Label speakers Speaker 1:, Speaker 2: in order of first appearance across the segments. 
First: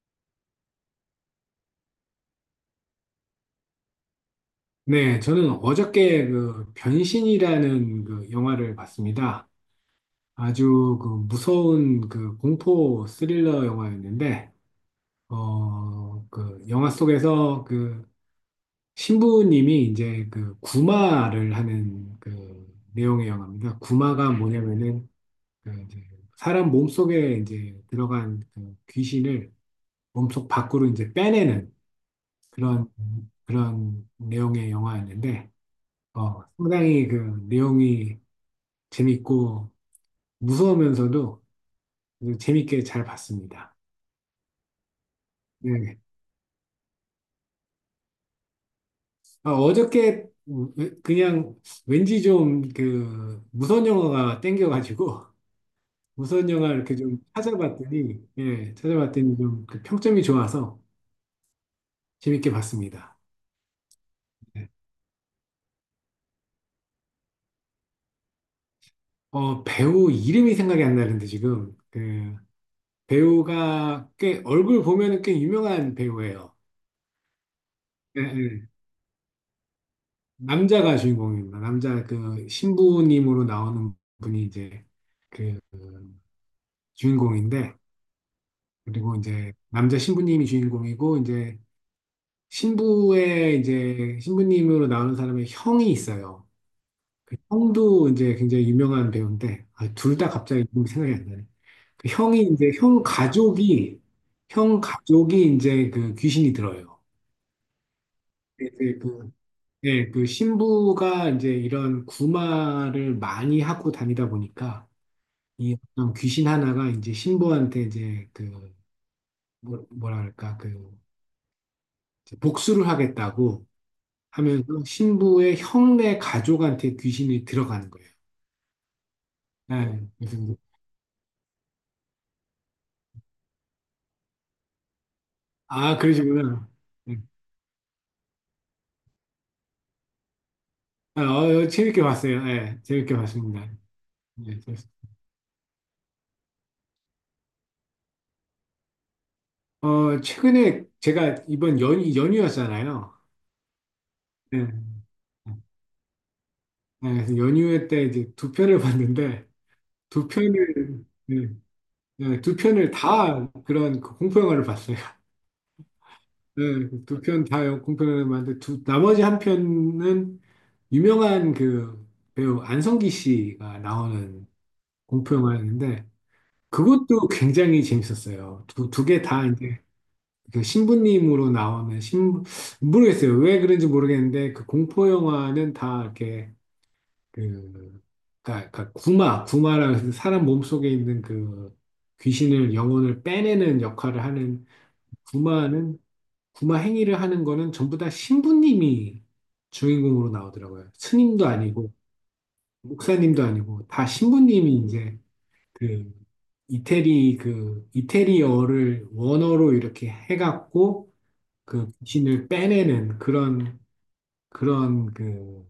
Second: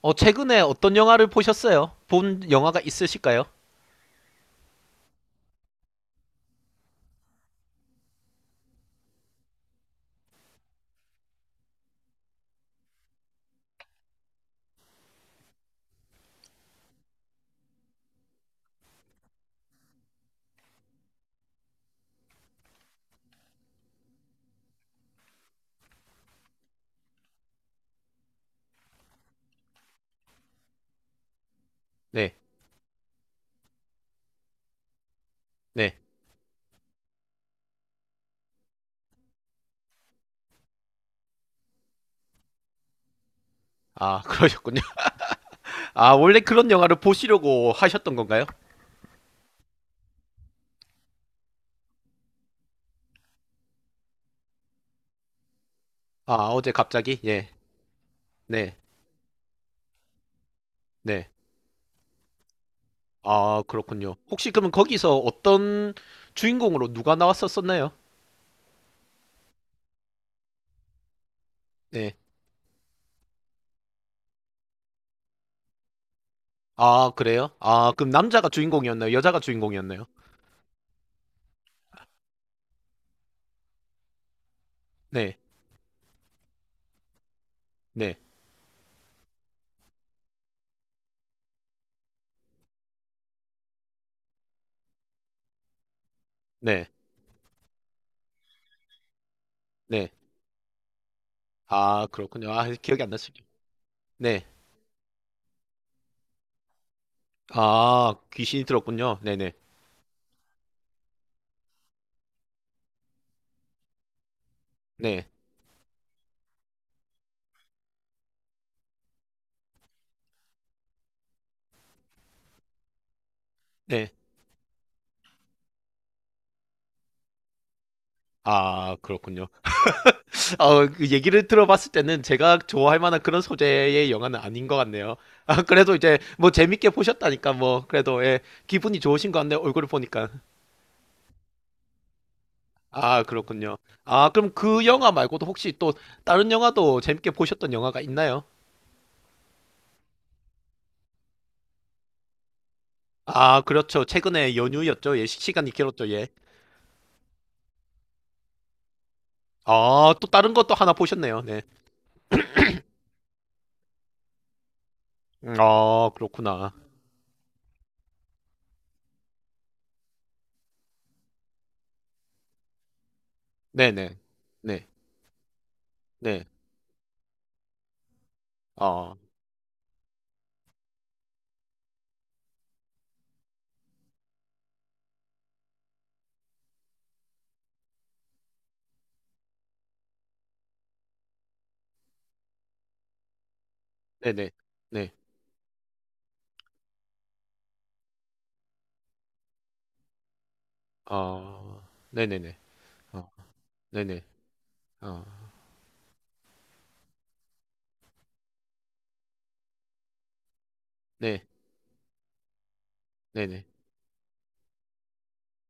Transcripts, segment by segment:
Speaker 1: 최근에 어떤 영화를 보셨어요? 본 영화가 있으실까요?
Speaker 2: 네, 저는 어저께 그 변신이라는 그 영화를 봤습니다. 아주 그 무서운 그 공포 스릴러 영화였는데, 그 영화 속에서 그 신부님이 이제 그 구마를 하는 그 내용의 영화입니다. 구마가 뭐냐면은 그 이제 사람 몸속에 이제 들어간 그 귀신을 몸속 밖으로 이제 빼내는
Speaker 1: 네,
Speaker 2: 그런 그런 내용의 영화였는데,
Speaker 1: 네.
Speaker 2: 상당히 그 내용이 재밌고 무서우면서도 재밌게 잘 봤습니다.
Speaker 1: 아, 그러셨군요.
Speaker 2: 네.
Speaker 1: 아, 원래 그런 영화를 보시려고 하셨던 건가요?
Speaker 2: 아, 어저께 그냥 왠지 좀 그 무서운 영화가 땡겨가지고
Speaker 1: 아,
Speaker 2: 무서운 영화
Speaker 1: 어제
Speaker 2: 이렇게 좀
Speaker 1: 갑자기? 예,
Speaker 2: 찾아봤더니 예,
Speaker 1: 네,
Speaker 2: 찾아봤더니 좀 그 평점이 좋아서
Speaker 1: 네.
Speaker 2: 재밌게 봤습니다.
Speaker 1: 아, 그렇군요. 혹시
Speaker 2: 네.
Speaker 1: 그러면 거기서 어떤 주인공으로 누가 나왔었었나요?
Speaker 2: 배우 이름이 생각이 안 나는데 지금
Speaker 1: 네.
Speaker 2: 그 배우가 꽤 얼굴 보면은 꽤 유명한 배우예요.
Speaker 1: 아, 그래요? 아, 그럼
Speaker 2: 예,
Speaker 1: 남자가
Speaker 2: 예.
Speaker 1: 주인공이었나요? 여자가 주인공이었나요?
Speaker 2: 남자가 주인공입니다. 남자 그 신부님으로 나오는 분이 이제
Speaker 1: 네,
Speaker 2: 그 주인공인데
Speaker 1: 네,
Speaker 2: 그리고 이제 남자 신부님이 주인공이고 이제 신부의 이제 신부님으로 나오는 사람의 형이 있어요.
Speaker 1: 네,
Speaker 2: 그 형도 이제 굉장히 유명한 배우인데 아,
Speaker 1: 네.
Speaker 2: 둘다 갑자기 이름이 생각이 안 나네.
Speaker 1: 아,
Speaker 2: 그 형이
Speaker 1: 그렇군요. 아,
Speaker 2: 이제
Speaker 1: 기억이 안 나시죠? 네.
Speaker 2: 형 가족이 이제 그 귀신이 들어요.
Speaker 1: 아, 귀신이
Speaker 2: 네 네,
Speaker 1: 들었군요. 네네, 네,
Speaker 2: 예, 그 신부가 이제 이런 구마를 많이 하고 다니다 보니까
Speaker 1: 네.
Speaker 2: 이 어떤 귀신 하나가 이제 신부한테 이제 그 뭐랄까 그 이제 복수를 하겠다고
Speaker 1: 네.
Speaker 2: 하면서 신부의 형네 가족한테 귀신이 들어가는 거예요.
Speaker 1: 아, 그렇군요.
Speaker 2: 예, 그래서.
Speaker 1: 그 얘기를 들어봤을 때는 제가 좋아할 만한 그런 소재의 영화는 아닌 것 같네요. 아, 그래도
Speaker 2: 아
Speaker 1: 이제 뭐
Speaker 2: 그러시구나.
Speaker 1: 재밌게
Speaker 2: 예.
Speaker 1: 보셨다니까 뭐 그래도 예, 기분이 좋으신 것 같네요. 얼굴을 보니까.
Speaker 2: 아, 재밌게 봤어요. 예, 재밌게
Speaker 1: 아,
Speaker 2: 봤습니다.
Speaker 1: 그렇군요. 아, 그럼
Speaker 2: 예, 재밌-
Speaker 1: 그 영화 말고도 혹시 또 다른 영화도 재밌게 보셨던 영화가 있나요?
Speaker 2: 어, 최근에 제가 이번 연휴였잖아요.
Speaker 1: 아, 그렇죠. 최근에
Speaker 2: 예,
Speaker 1: 연휴였죠. 예, 시간이 길었죠. 예.
Speaker 2: 예, 그래서 연휴 때 이제 2편을 봤는데
Speaker 1: 아, 또
Speaker 2: 두
Speaker 1: 다른 것도 하나
Speaker 2: 편을
Speaker 1: 보셨네요.
Speaker 2: 예,
Speaker 1: 네.
Speaker 2: 예, 2편을 다 그런 그 공포 영화를 봤어요.
Speaker 1: 아,
Speaker 2: 네,
Speaker 1: 그렇구나.
Speaker 2: 2편 다 공편을 만든 두 나머지 1편은 유명한 그 배우 안성기 씨가
Speaker 1: 네네.
Speaker 2: 나오는
Speaker 1: 네.
Speaker 2: 공포영화였는데
Speaker 1: 네.
Speaker 2: 그것도 굉장히 재밌었어요. 두
Speaker 1: 아,
Speaker 2: 개 다 이제 그 신부님으로 나오는 신 모르겠어요. 왜 그런지 모르겠는데 그 공포영화는 다 이렇게 그 그러니까 구마라는 사람 몸속에 있는 그 귀신을 영혼을 빼내는 역할을
Speaker 1: 네네.
Speaker 2: 하는
Speaker 1: 네.
Speaker 2: 구마는 구마 행위를 하는 거는 전부 다 신부님이 주인공으로 나오더라고요. 스님도
Speaker 1: 아,
Speaker 2: 아니고
Speaker 1: 네네네. 어,
Speaker 2: 목사님도 아니고 다
Speaker 1: 네네.
Speaker 2: 신부님이 이제
Speaker 1: 어.
Speaker 2: 그 이태리어를 원어로 이렇게 해갖고
Speaker 1: 네,
Speaker 2: 그 귀신을 빼내는
Speaker 1: 네네.
Speaker 2: 그런 그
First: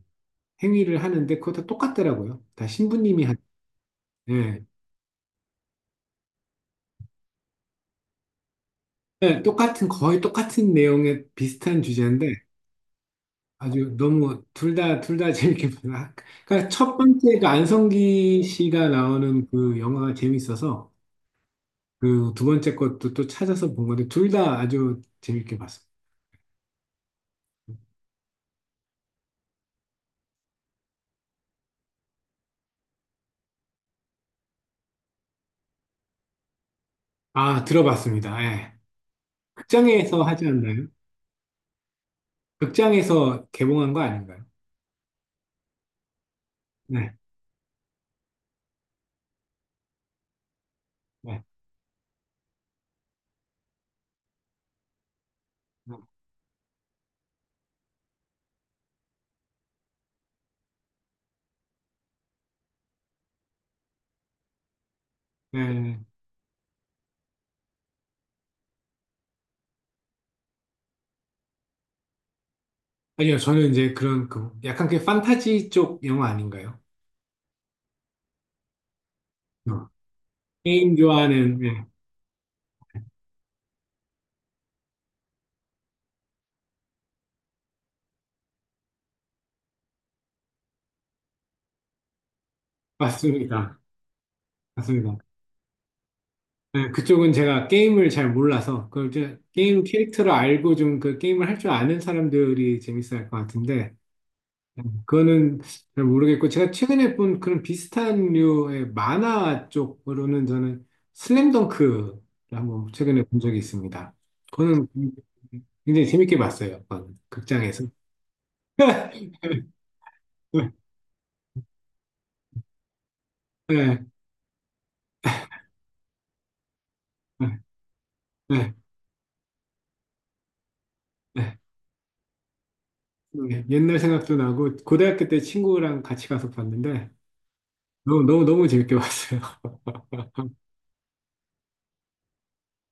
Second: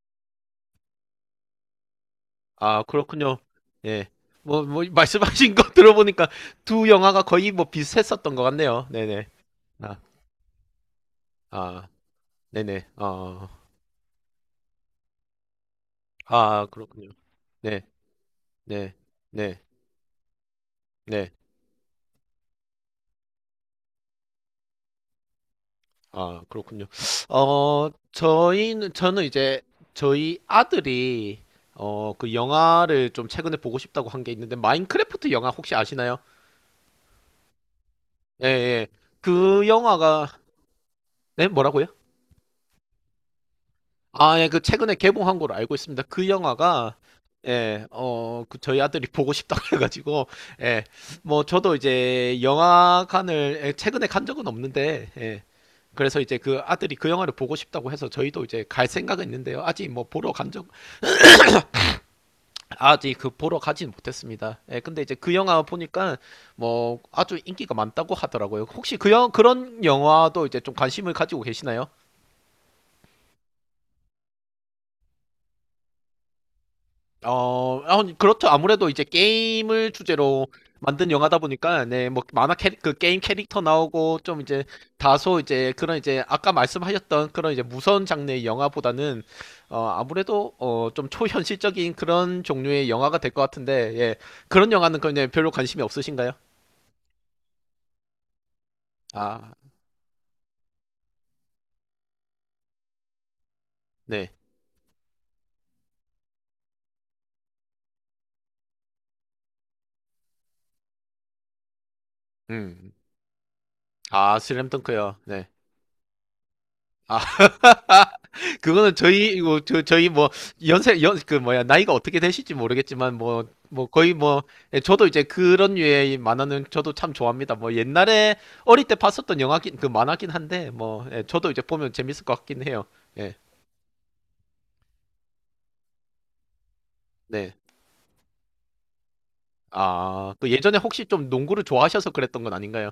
Speaker 2: 행위를 하는데 그거 다 똑같더라고요. 다
Speaker 1: 아,
Speaker 2: 신부님이 한
Speaker 1: 그렇군요. 예.
Speaker 2: 예.
Speaker 1: 뭐, 말씀하신 거 들어보니까 두 영화가 거의 뭐 비슷했었던 것 같네요. 네네.
Speaker 2: 예, 똑같은
Speaker 1: 아,
Speaker 2: 거의 똑같은 내용의 비슷한
Speaker 1: 아,
Speaker 2: 주제인데
Speaker 1: 네네. 어,
Speaker 2: 아주 너무 둘 다, 둘 다 재밌게 봤나?
Speaker 1: 아,
Speaker 2: 그러니까 첫
Speaker 1: 그렇군요.
Speaker 2: 번째가
Speaker 1: 네,
Speaker 2: 안성기 씨가
Speaker 1: 네,
Speaker 2: 나오는
Speaker 1: 네,
Speaker 2: 그 영화가 재밌어서
Speaker 1: 네.
Speaker 2: 그 두 번째 것도 또 찾아서 본 건데 둘 다 아주 재밌게 봤습니다.
Speaker 1: 아, 그렇군요. 저는 이제 저희 아들이 그 영화를 좀 최근에 보고 싶다고 한게 있는데, 마인크래프트 영화 혹시 아시나요?
Speaker 2: 아, 들어봤습니다.
Speaker 1: 예,
Speaker 2: 예.
Speaker 1: 예. 그
Speaker 2: 극장에서
Speaker 1: 영화가,
Speaker 2: 하지 않나요?
Speaker 1: 네, 뭐라고요?
Speaker 2: 극장에서 개봉한 거
Speaker 1: 아,
Speaker 2: 아닌가요?
Speaker 1: 예, 그 최근에 개봉한 걸로 알고 있습니다. 그 영화가
Speaker 2: 네.
Speaker 1: 예, 그 저희 아들이 보고 싶다고 해가지고 예,
Speaker 2: 네.
Speaker 1: 뭐 저도 이제 영화관을 예, 최근에 간 적은 없는데 예,
Speaker 2: 네.
Speaker 1: 그래서 이제 그 아들이 그 영화를 보고 싶다고 해서 저희도 이제 갈 생각은 있는데요. 아직 뭐 보러 간 적, 아직 그 보러 가진 못했습니다. 예, 근데 이제 그 영화
Speaker 2: 네.
Speaker 1: 보니까 뭐 아주 인기가 많다고 하더라고요. 혹시 그런 영화도 이제 좀 관심을 가지고 계시나요?
Speaker 2: 아니요, 저는 이제 그런 그 약간 그 판타지 쪽 영화 아닌가요?
Speaker 1: 어, 아, 그렇죠. 아무래도 이제
Speaker 2: 어.
Speaker 1: 게임을 주제로
Speaker 2: 게임
Speaker 1: 만든 영화다
Speaker 2: 좋아하는,
Speaker 1: 보니까,
Speaker 2: 예.
Speaker 1: 네, 뭐, 그 게임 캐릭터 나오고, 좀 이제, 다소 이제, 그런 이제, 아까 말씀하셨던 그런 이제 무서운 장르의 영화보다는, 어, 아무래도, 어, 좀 초현실적인 그런 종류의 영화가 될 것
Speaker 2: 맞습니다.
Speaker 1: 같은데, 예. 그런 영화는
Speaker 2: 맞습니다.
Speaker 1: 그냥 별로 관심이 없으신가요?
Speaker 2: 네, 그쪽은 제가 게임을 잘 몰라서 그 이제
Speaker 1: 아,
Speaker 2: 게임 캐릭터를 알고 좀 그 게임을 할 줄 아는 사람들이 재밌어 할 것 같은데
Speaker 1: 네.
Speaker 2: 네, 그거는 잘 모르겠고 제가 최근에 본 그런 비슷한 류의 만화 쪽으로는 저는 슬램덩크를 한번
Speaker 1: 음.
Speaker 2: 최근에 본 적이 있습니다.
Speaker 1: 아,
Speaker 2: 그거는
Speaker 1: 슬램덩크요. 네.
Speaker 2: 굉장히 재밌게 봤어요.
Speaker 1: 아,
Speaker 2: 그건 극장에서.
Speaker 1: 그거는 저희 뭐
Speaker 2: 네,
Speaker 1: 연세 연 그 뭐야 나이가 어떻게 되실지 모르겠지만 뭐 뭐
Speaker 2: 네,
Speaker 1: 거의 뭐 예, 저도 이제 그런 류의 이 만화는 저도 참
Speaker 2: 네,
Speaker 1: 좋아합니다. 뭐 옛날에
Speaker 2: 네.
Speaker 1: 어릴 때 봤었던 영화긴 그 만화긴 한데 뭐 예, 저도 이제 보면 재밌을 것 같긴 해요. 예.
Speaker 2: 네, 옛날 생각도 나고 고등학교 때 친구랑 같이 가서 봤는데
Speaker 1: 네.
Speaker 2: 너무 너무 너무 재밌게 봤어요.
Speaker 1: 아, 그 예전에 혹시 좀 농구를 좋아하셔서 그랬던 건 아닌가요?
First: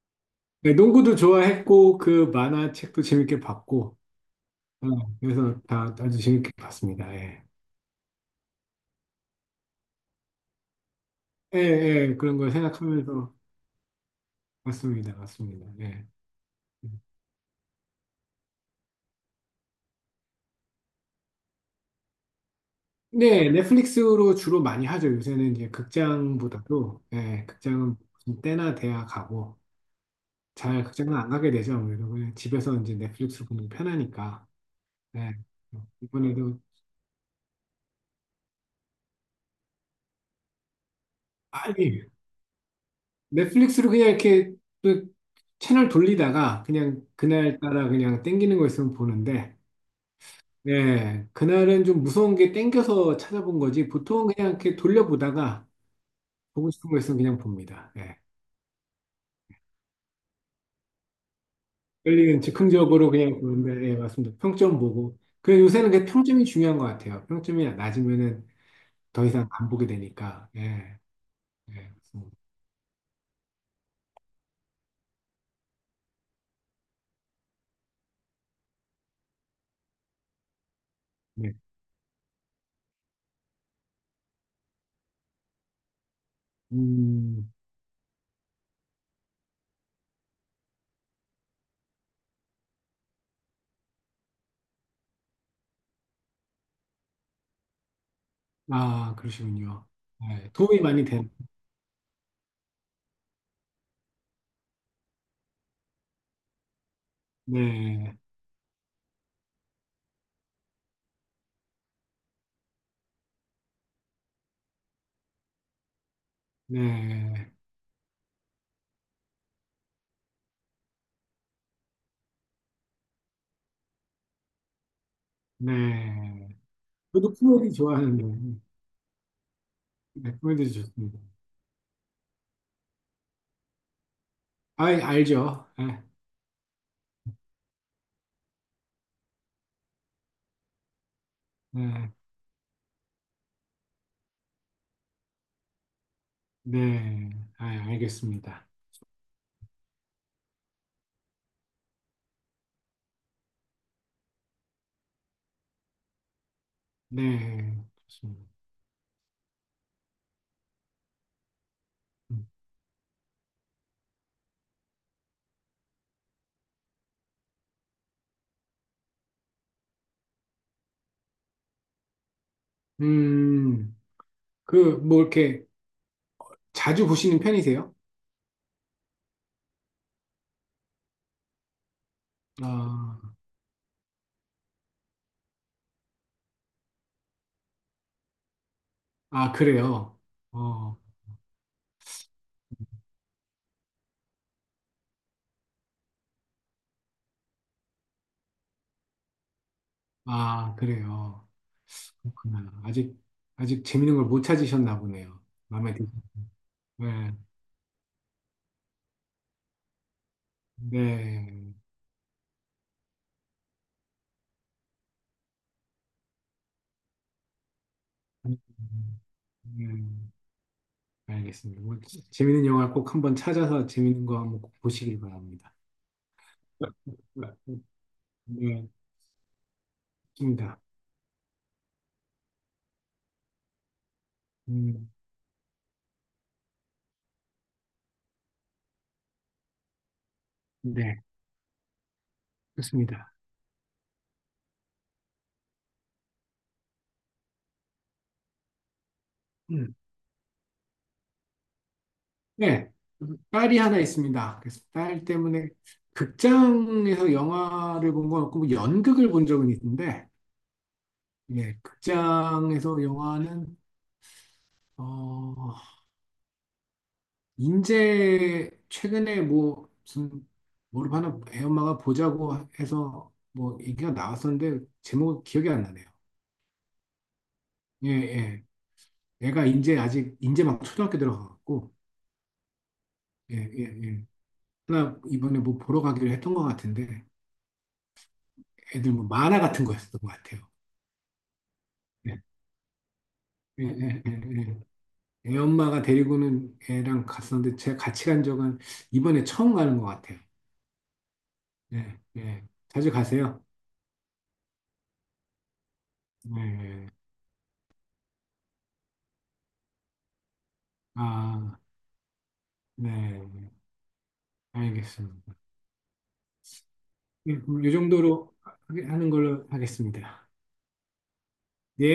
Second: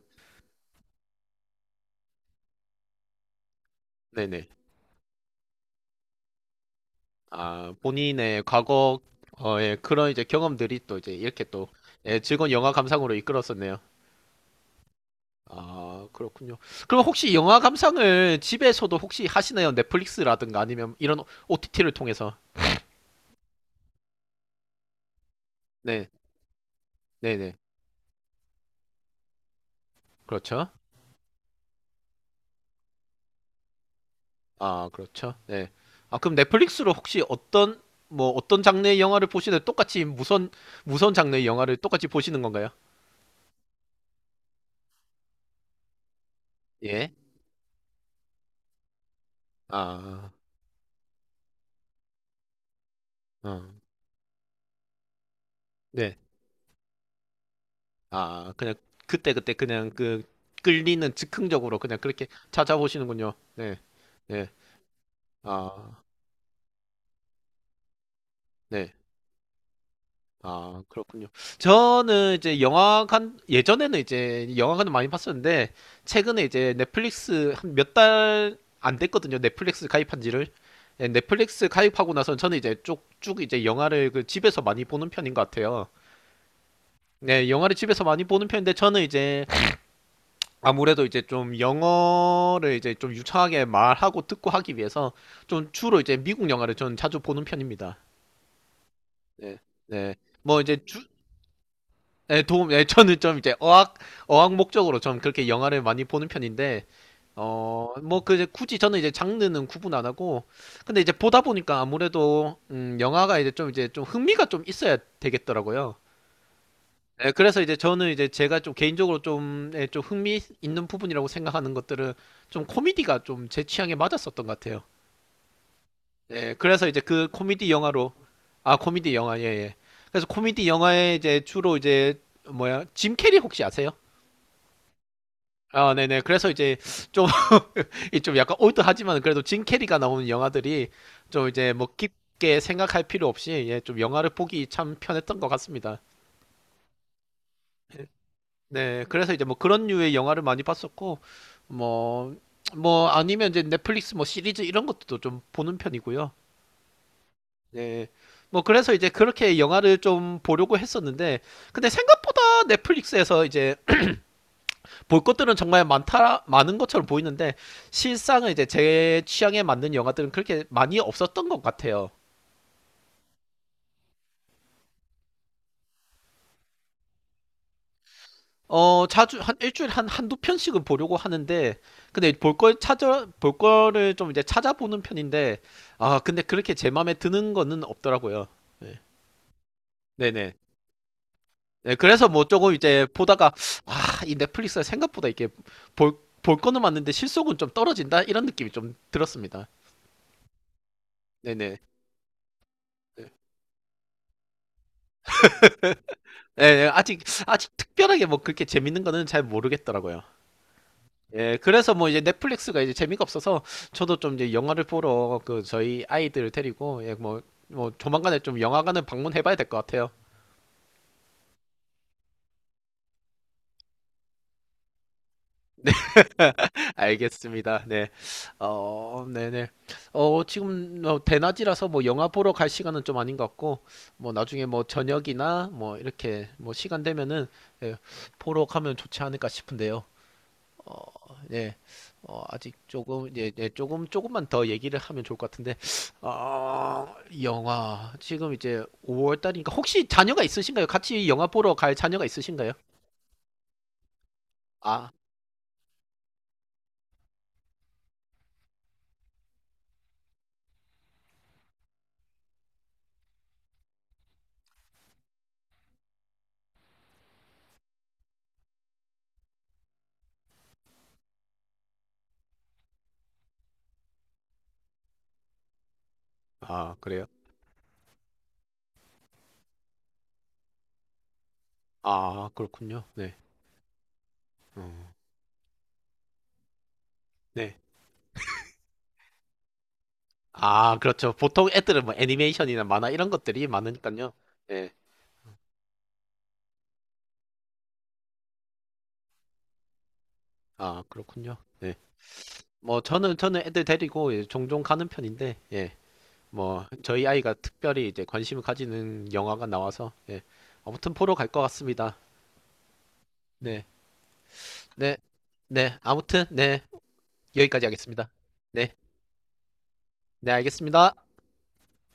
Speaker 2: 네, 농구도 좋아했고 그 만화책도 재밌게 봤고
Speaker 1: 네네.
Speaker 2: 어, 그래서 다 아주 재밌게 봤습니다. 예.
Speaker 1: 아, 본인의 과거 어, 예, 그런 이제 경험들이 또 이제 이렇게
Speaker 2: 예,
Speaker 1: 또
Speaker 2: 예,
Speaker 1: 예,
Speaker 2: 그런
Speaker 1: 즐거운
Speaker 2: 걸
Speaker 1: 영화 감상으로
Speaker 2: 생각하면서
Speaker 1: 이끌었었네요.
Speaker 2: 봤습니다. 맞습니다.
Speaker 1: 아,
Speaker 2: 예.
Speaker 1: 그렇군요. 그럼 혹시 영화 감상을 집에서도 혹시 하시나요? 넷플릭스라든가 아니면 이런 OTT를 통해서?
Speaker 2: 네, 넷플릭스로 주로 많이 하죠. 요새는 이제
Speaker 1: 네,
Speaker 2: 극장보다도 예,
Speaker 1: 네네.
Speaker 2: 극장은 무슨 때나 돼야 가고
Speaker 1: 그렇죠.
Speaker 2: 잘 극장은 안 가게 되죠. 아무래도 그냥 집에서 이제 넷플릭스 보는 게 편하니까.
Speaker 1: 아, 그렇죠.
Speaker 2: 예.
Speaker 1: 네. 아, 그럼
Speaker 2: 이번에도
Speaker 1: 넷플릭스로 혹시 어떤, 뭐, 어떤 장르의 영화를 보시는, 무선 장르의 영화를 똑같이
Speaker 2: 빨리
Speaker 1: 보시는 건가요?
Speaker 2: 넷플릭스로 그냥 이렇게 또 채널 돌리다가 그냥
Speaker 1: 예.
Speaker 2: 그날 따라 그냥 땡기는 거 있으면 보는데,
Speaker 1: 아,
Speaker 2: 예, 그날은 좀 무서운 게 땡겨서 찾아본
Speaker 1: 어,
Speaker 2: 거지, 보통 그냥 이렇게 돌려보다가
Speaker 1: 네.
Speaker 2: 보고 싶은 거 있으면 그냥 봅니다. 예.
Speaker 1: 아, 그냥 그때그때 그냥 그 끌리는 즉흥적으로 그냥 그렇게
Speaker 2: 끌리는 즉흥적으로
Speaker 1: 찾아보시는군요.
Speaker 2: 그냥
Speaker 1: 네,
Speaker 2: 보는데, 예, 맞습니다.
Speaker 1: 네.
Speaker 2: 평점 보고. 그래, 요새는
Speaker 1: 아,
Speaker 2: 그 평점이 중요한 것 같아요. 평점이 낮으면은
Speaker 1: 네.
Speaker 2: 더 이상 안 보게 되니까,
Speaker 1: 아,
Speaker 2: 예,
Speaker 1: 그렇군요.
Speaker 2: 예,
Speaker 1: 저는
Speaker 2: 맞습니다.
Speaker 1: 이제 예전에는 이제 영화관을 많이 봤었는데, 최근에 이제 넷플릭스 한 몇 달 안 됐거든요. 넷플릭스 가입한 지를. 예,
Speaker 2: 네.
Speaker 1: 넷플릭스 가입하고 나서 저는 이제 쭉쭉 이제 영화를 그 집에서 많이 보는 편인 것 같아요. 네,
Speaker 2: 음,
Speaker 1: 영화를 집에서 많이 보는 편인데, 저는 이제 아무래도 이제 좀 영어를 이제 좀 유창하게 말하고 듣고 하기 위해서 좀 주로 이제 미국 영화를 저는 자주 보는 편입니다.
Speaker 2: 아,
Speaker 1: 네,
Speaker 2: 그러시군요.
Speaker 1: 네.
Speaker 2: 네
Speaker 1: 뭐 이제
Speaker 2: 도움이 많이 되네.
Speaker 1: 예, 도움, 예, 저는 좀 이제 어학 목적으로 좀 그렇게 영화를 많이 보는 편인데, 어,
Speaker 2: 네.
Speaker 1: 뭐, 그, 이제 굳이 저는 이제 장르는 구분 안 하고, 근데 이제 보다 보니까 아무래도, 영화가 이제 좀 이제 좀 흥미가 좀 있어야 되겠더라고요. 예,
Speaker 2: 네.
Speaker 1: 그래서 이제 저는 이제 제가 좀 개인적으로 좀, 예, 좀 흥미 있는 부분이라고 생각하는 것들은 좀 코미디가 좀 제 취향에 맞았었던 것 같아요.
Speaker 2: 네.
Speaker 1: 예, 그래서 이제 그
Speaker 2: 저도
Speaker 1: 코미디
Speaker 2: 코미디
Speaker 1: 영화로,
Speaker 2: 좋아하는데,
Speaker 1: 아, 코미디 영화, 예, 예. 그래서
Speaker 2: 네, 코미디
Speaker 1: 코미디 영화에
Speaker 2: 좋습니다.
Speaker 1: 이제 주로 이제, 뭐야, 짐 캐리 혹시 아세요?
Speaker 2: 아, 알죠.
Speaker 1: 아,
Speaker 2: 아,
Speaker 1: 네네. 그래서 이제 좀, 이좀 약간 올드하지만 그래도 진 캐리가 나오는 영화들이 좀 이제 뭐
Speaker 2: 네,
Speaker 1: 깊게 생각할 필요 없이 예, 좀 영화를 보기 참 편했던 것 같습니다.
Speaker 2: 네. 아, 알겠습니다.
Speaker 1: 네. 그래서 이제 뭐 그런 류의 영화를 많이 봤었고, 뭐, 뭐 아니면 이제 넷플릭스 뭐 시리즈 이런 것도 좀 보는 편이고요.
Speaker 2: 네,
Speaker 1: 네.
Speaker 2: 좋습니다.
Speaker 1: 뭐 그래서 이제 그렇게 영화를 좀 보려고 했었는데, 근데 생각보다 넷플릭스에서 이제 볼 것들은 정말 많다 많은 것처럼 보이는데 실상은 이제 제 취향에 맞는 영화들은 그렇게 많이 없었던 것 같아요.
Speaker 2: 음, 그, 뭐, 이렇게 자주 보시는 편이세요?
Speaker 1: 어 자주 한 일주일에 한 한두 편씩은 보려고 하는데 근데
Speaker 2: 아,
Speaker 1: 볼 거를 좀 이제 찾아보는 편인데 아 근데 그렇게 제 마음에 드는 거는 없더라고요. 네.
Speaker 2: 아, 그래요.
Speaker 1: 네네.
Speaker 2: 어,
Speaker 1: 네, 그래서 뭐 조금 이제 보다가 아 이 넷플릭스가 생각보다 이게 볼 거는 맞는데 실속은 좀 떨어진다 이런 느낌이 좀 들었습니다.
Speaker 2: 아, 그래요.
Speaker 1: 네네.
Speaker 2: 그렇구나. 아직 재밌는 걸 못 찾으셨나 보네요. 마음에 드세요.
Speaker 1: 예, 예, 아직
Speaker 2: 네,
Speaker 1: 아직 특별하게 뭐 그렇게 재밌는 거는 잘 모르겠더라고요. 예,
Speaker 2: 네.
Speaker 1: 그래서 뭐 이제 넷플릭스가 이제 재미가 없어서 저도 좀 이제 영화를 보러 그 저희 아이들을 데리고 예, 뭐 뭐 조만간에
Speaker 2: 음,
Speaker 1: 좀 영화관을 방문해봐야 될 것
Speaker 2: 네.
Speaker 1: 같아요.
Speaker 2: 알겠습니다. 뭐, 재밌는 영화 꼭 한번 찾아서 재밌는 거 한번 꼭 보시길 바랍니다.
Speaker 1: 알겠습니다. 네,
Speaker 2: 네,
Speaker 1: 어, 네네. 어,
Speaker 2: 좋습니다.
Speaker 1: 지금 뭐 대낮이라서 뭐 영화 보러 갈 시간은 좀 아닌 것 같고 뭐 나중에 뭐
Speaker 2: 음,
Speaker 1: 저녁이나 뭐 이렇게 뭐 시간 되면은 예, 보러 가면 좋지 않을까 싶은데요.
Speaker 2: 네,
Speaker 1: 어, 네, 어, 아직
Speaker 2: 좋습니다.
Speaker 1: 조금, 예, 예, 조금만 더 얘기를 하면 좋을 것 같은데, 어, 영화. 지금 이제 5월 달이니까,
Speaker 2: 음,
Speaker 1: 혹시 자녀가 있으신가요? 같이 영화 보러 갈 자녀가 있으신가요?
Speaker 2: 네, 딸이 하나 있습니다. 그래서
Speaker 1: 아,
Speaker 2: 딸 때문에 극장에서 영화를 본 건 없고 뭐 연극을 본 적은 있는데, 예, 극장에서 영화는 어, 인제 최근에 뭐 무슨 뭐를 하나 애 엄마가 보자고 해서 뭐 얘기가 나왔었는데 제목 기억이 안 나네요.
Speaker 1: 아, 그래요?
Speaker 2: 예, 예. 애가 이제 아직 이제 막 초등학교 들어가고
Speaker 1: 아, 그렇군요. 네.
Speaker 2: 예, 예, 예.
Speaker 1: 음,
Speaker 2: 하나 이번에 뭐 보러 가기로 했던 것 같은데
Speaker 1: 네.
Speaker 2: 애들 뭐 만화 같은 거였던 것 같아요.
Speaker 1: 아, 그렇죠. 보통 애들은 뭐
Speaker 2: 예,
Speaker 1: 애니메이션이나 만화 이런 것들이
Speaker 2: 예, 예, 예.
Speaker 1: 많으니까요. 네.
Speaker 2: 예. 애 엄마가 데리고는 애랑 갔었는데 제가 같이 간 적은 이번에 처음 가는 것 같아요.
Speaker 1: 아, 그렇군요. 네.
Speaker 2: 예, 예.
Speaker 1: 뭐,
Speaker 2: 자주
Speaker 1: 저는, 저는
Speaker 2: 가세요?
Speaker 1: 애들 데리고 예, 종종 가는 편인데, 예.
Speaker 2: 네.
Speaker 1: 뭐
Speaker 2: 예.
Speaker 1: 저희 아이가 특별히 이제 관심을 가지는 영화가 나와서 예. 아무튼 보러 갈 것
Speaker 2: 아,
Speaker 1: 같습니다.
Speaker 2: 네.
Speaker 1: 네, 네,
Speaker 2: 알겠습니다.
Speaker 1: 네. 아무튼 네
Speaker 2: 예, 그럼
Speaker 1: 여기까지
Speaker 2: 이
Speaker 1: 하겠습니다.
Speaker 2: 정도로
Speaker 1: 네,
Speaker 2: 하는 걸로 하겠습니다.
Speaker 1: 네 알겠습니다.
Speaker 2: 예.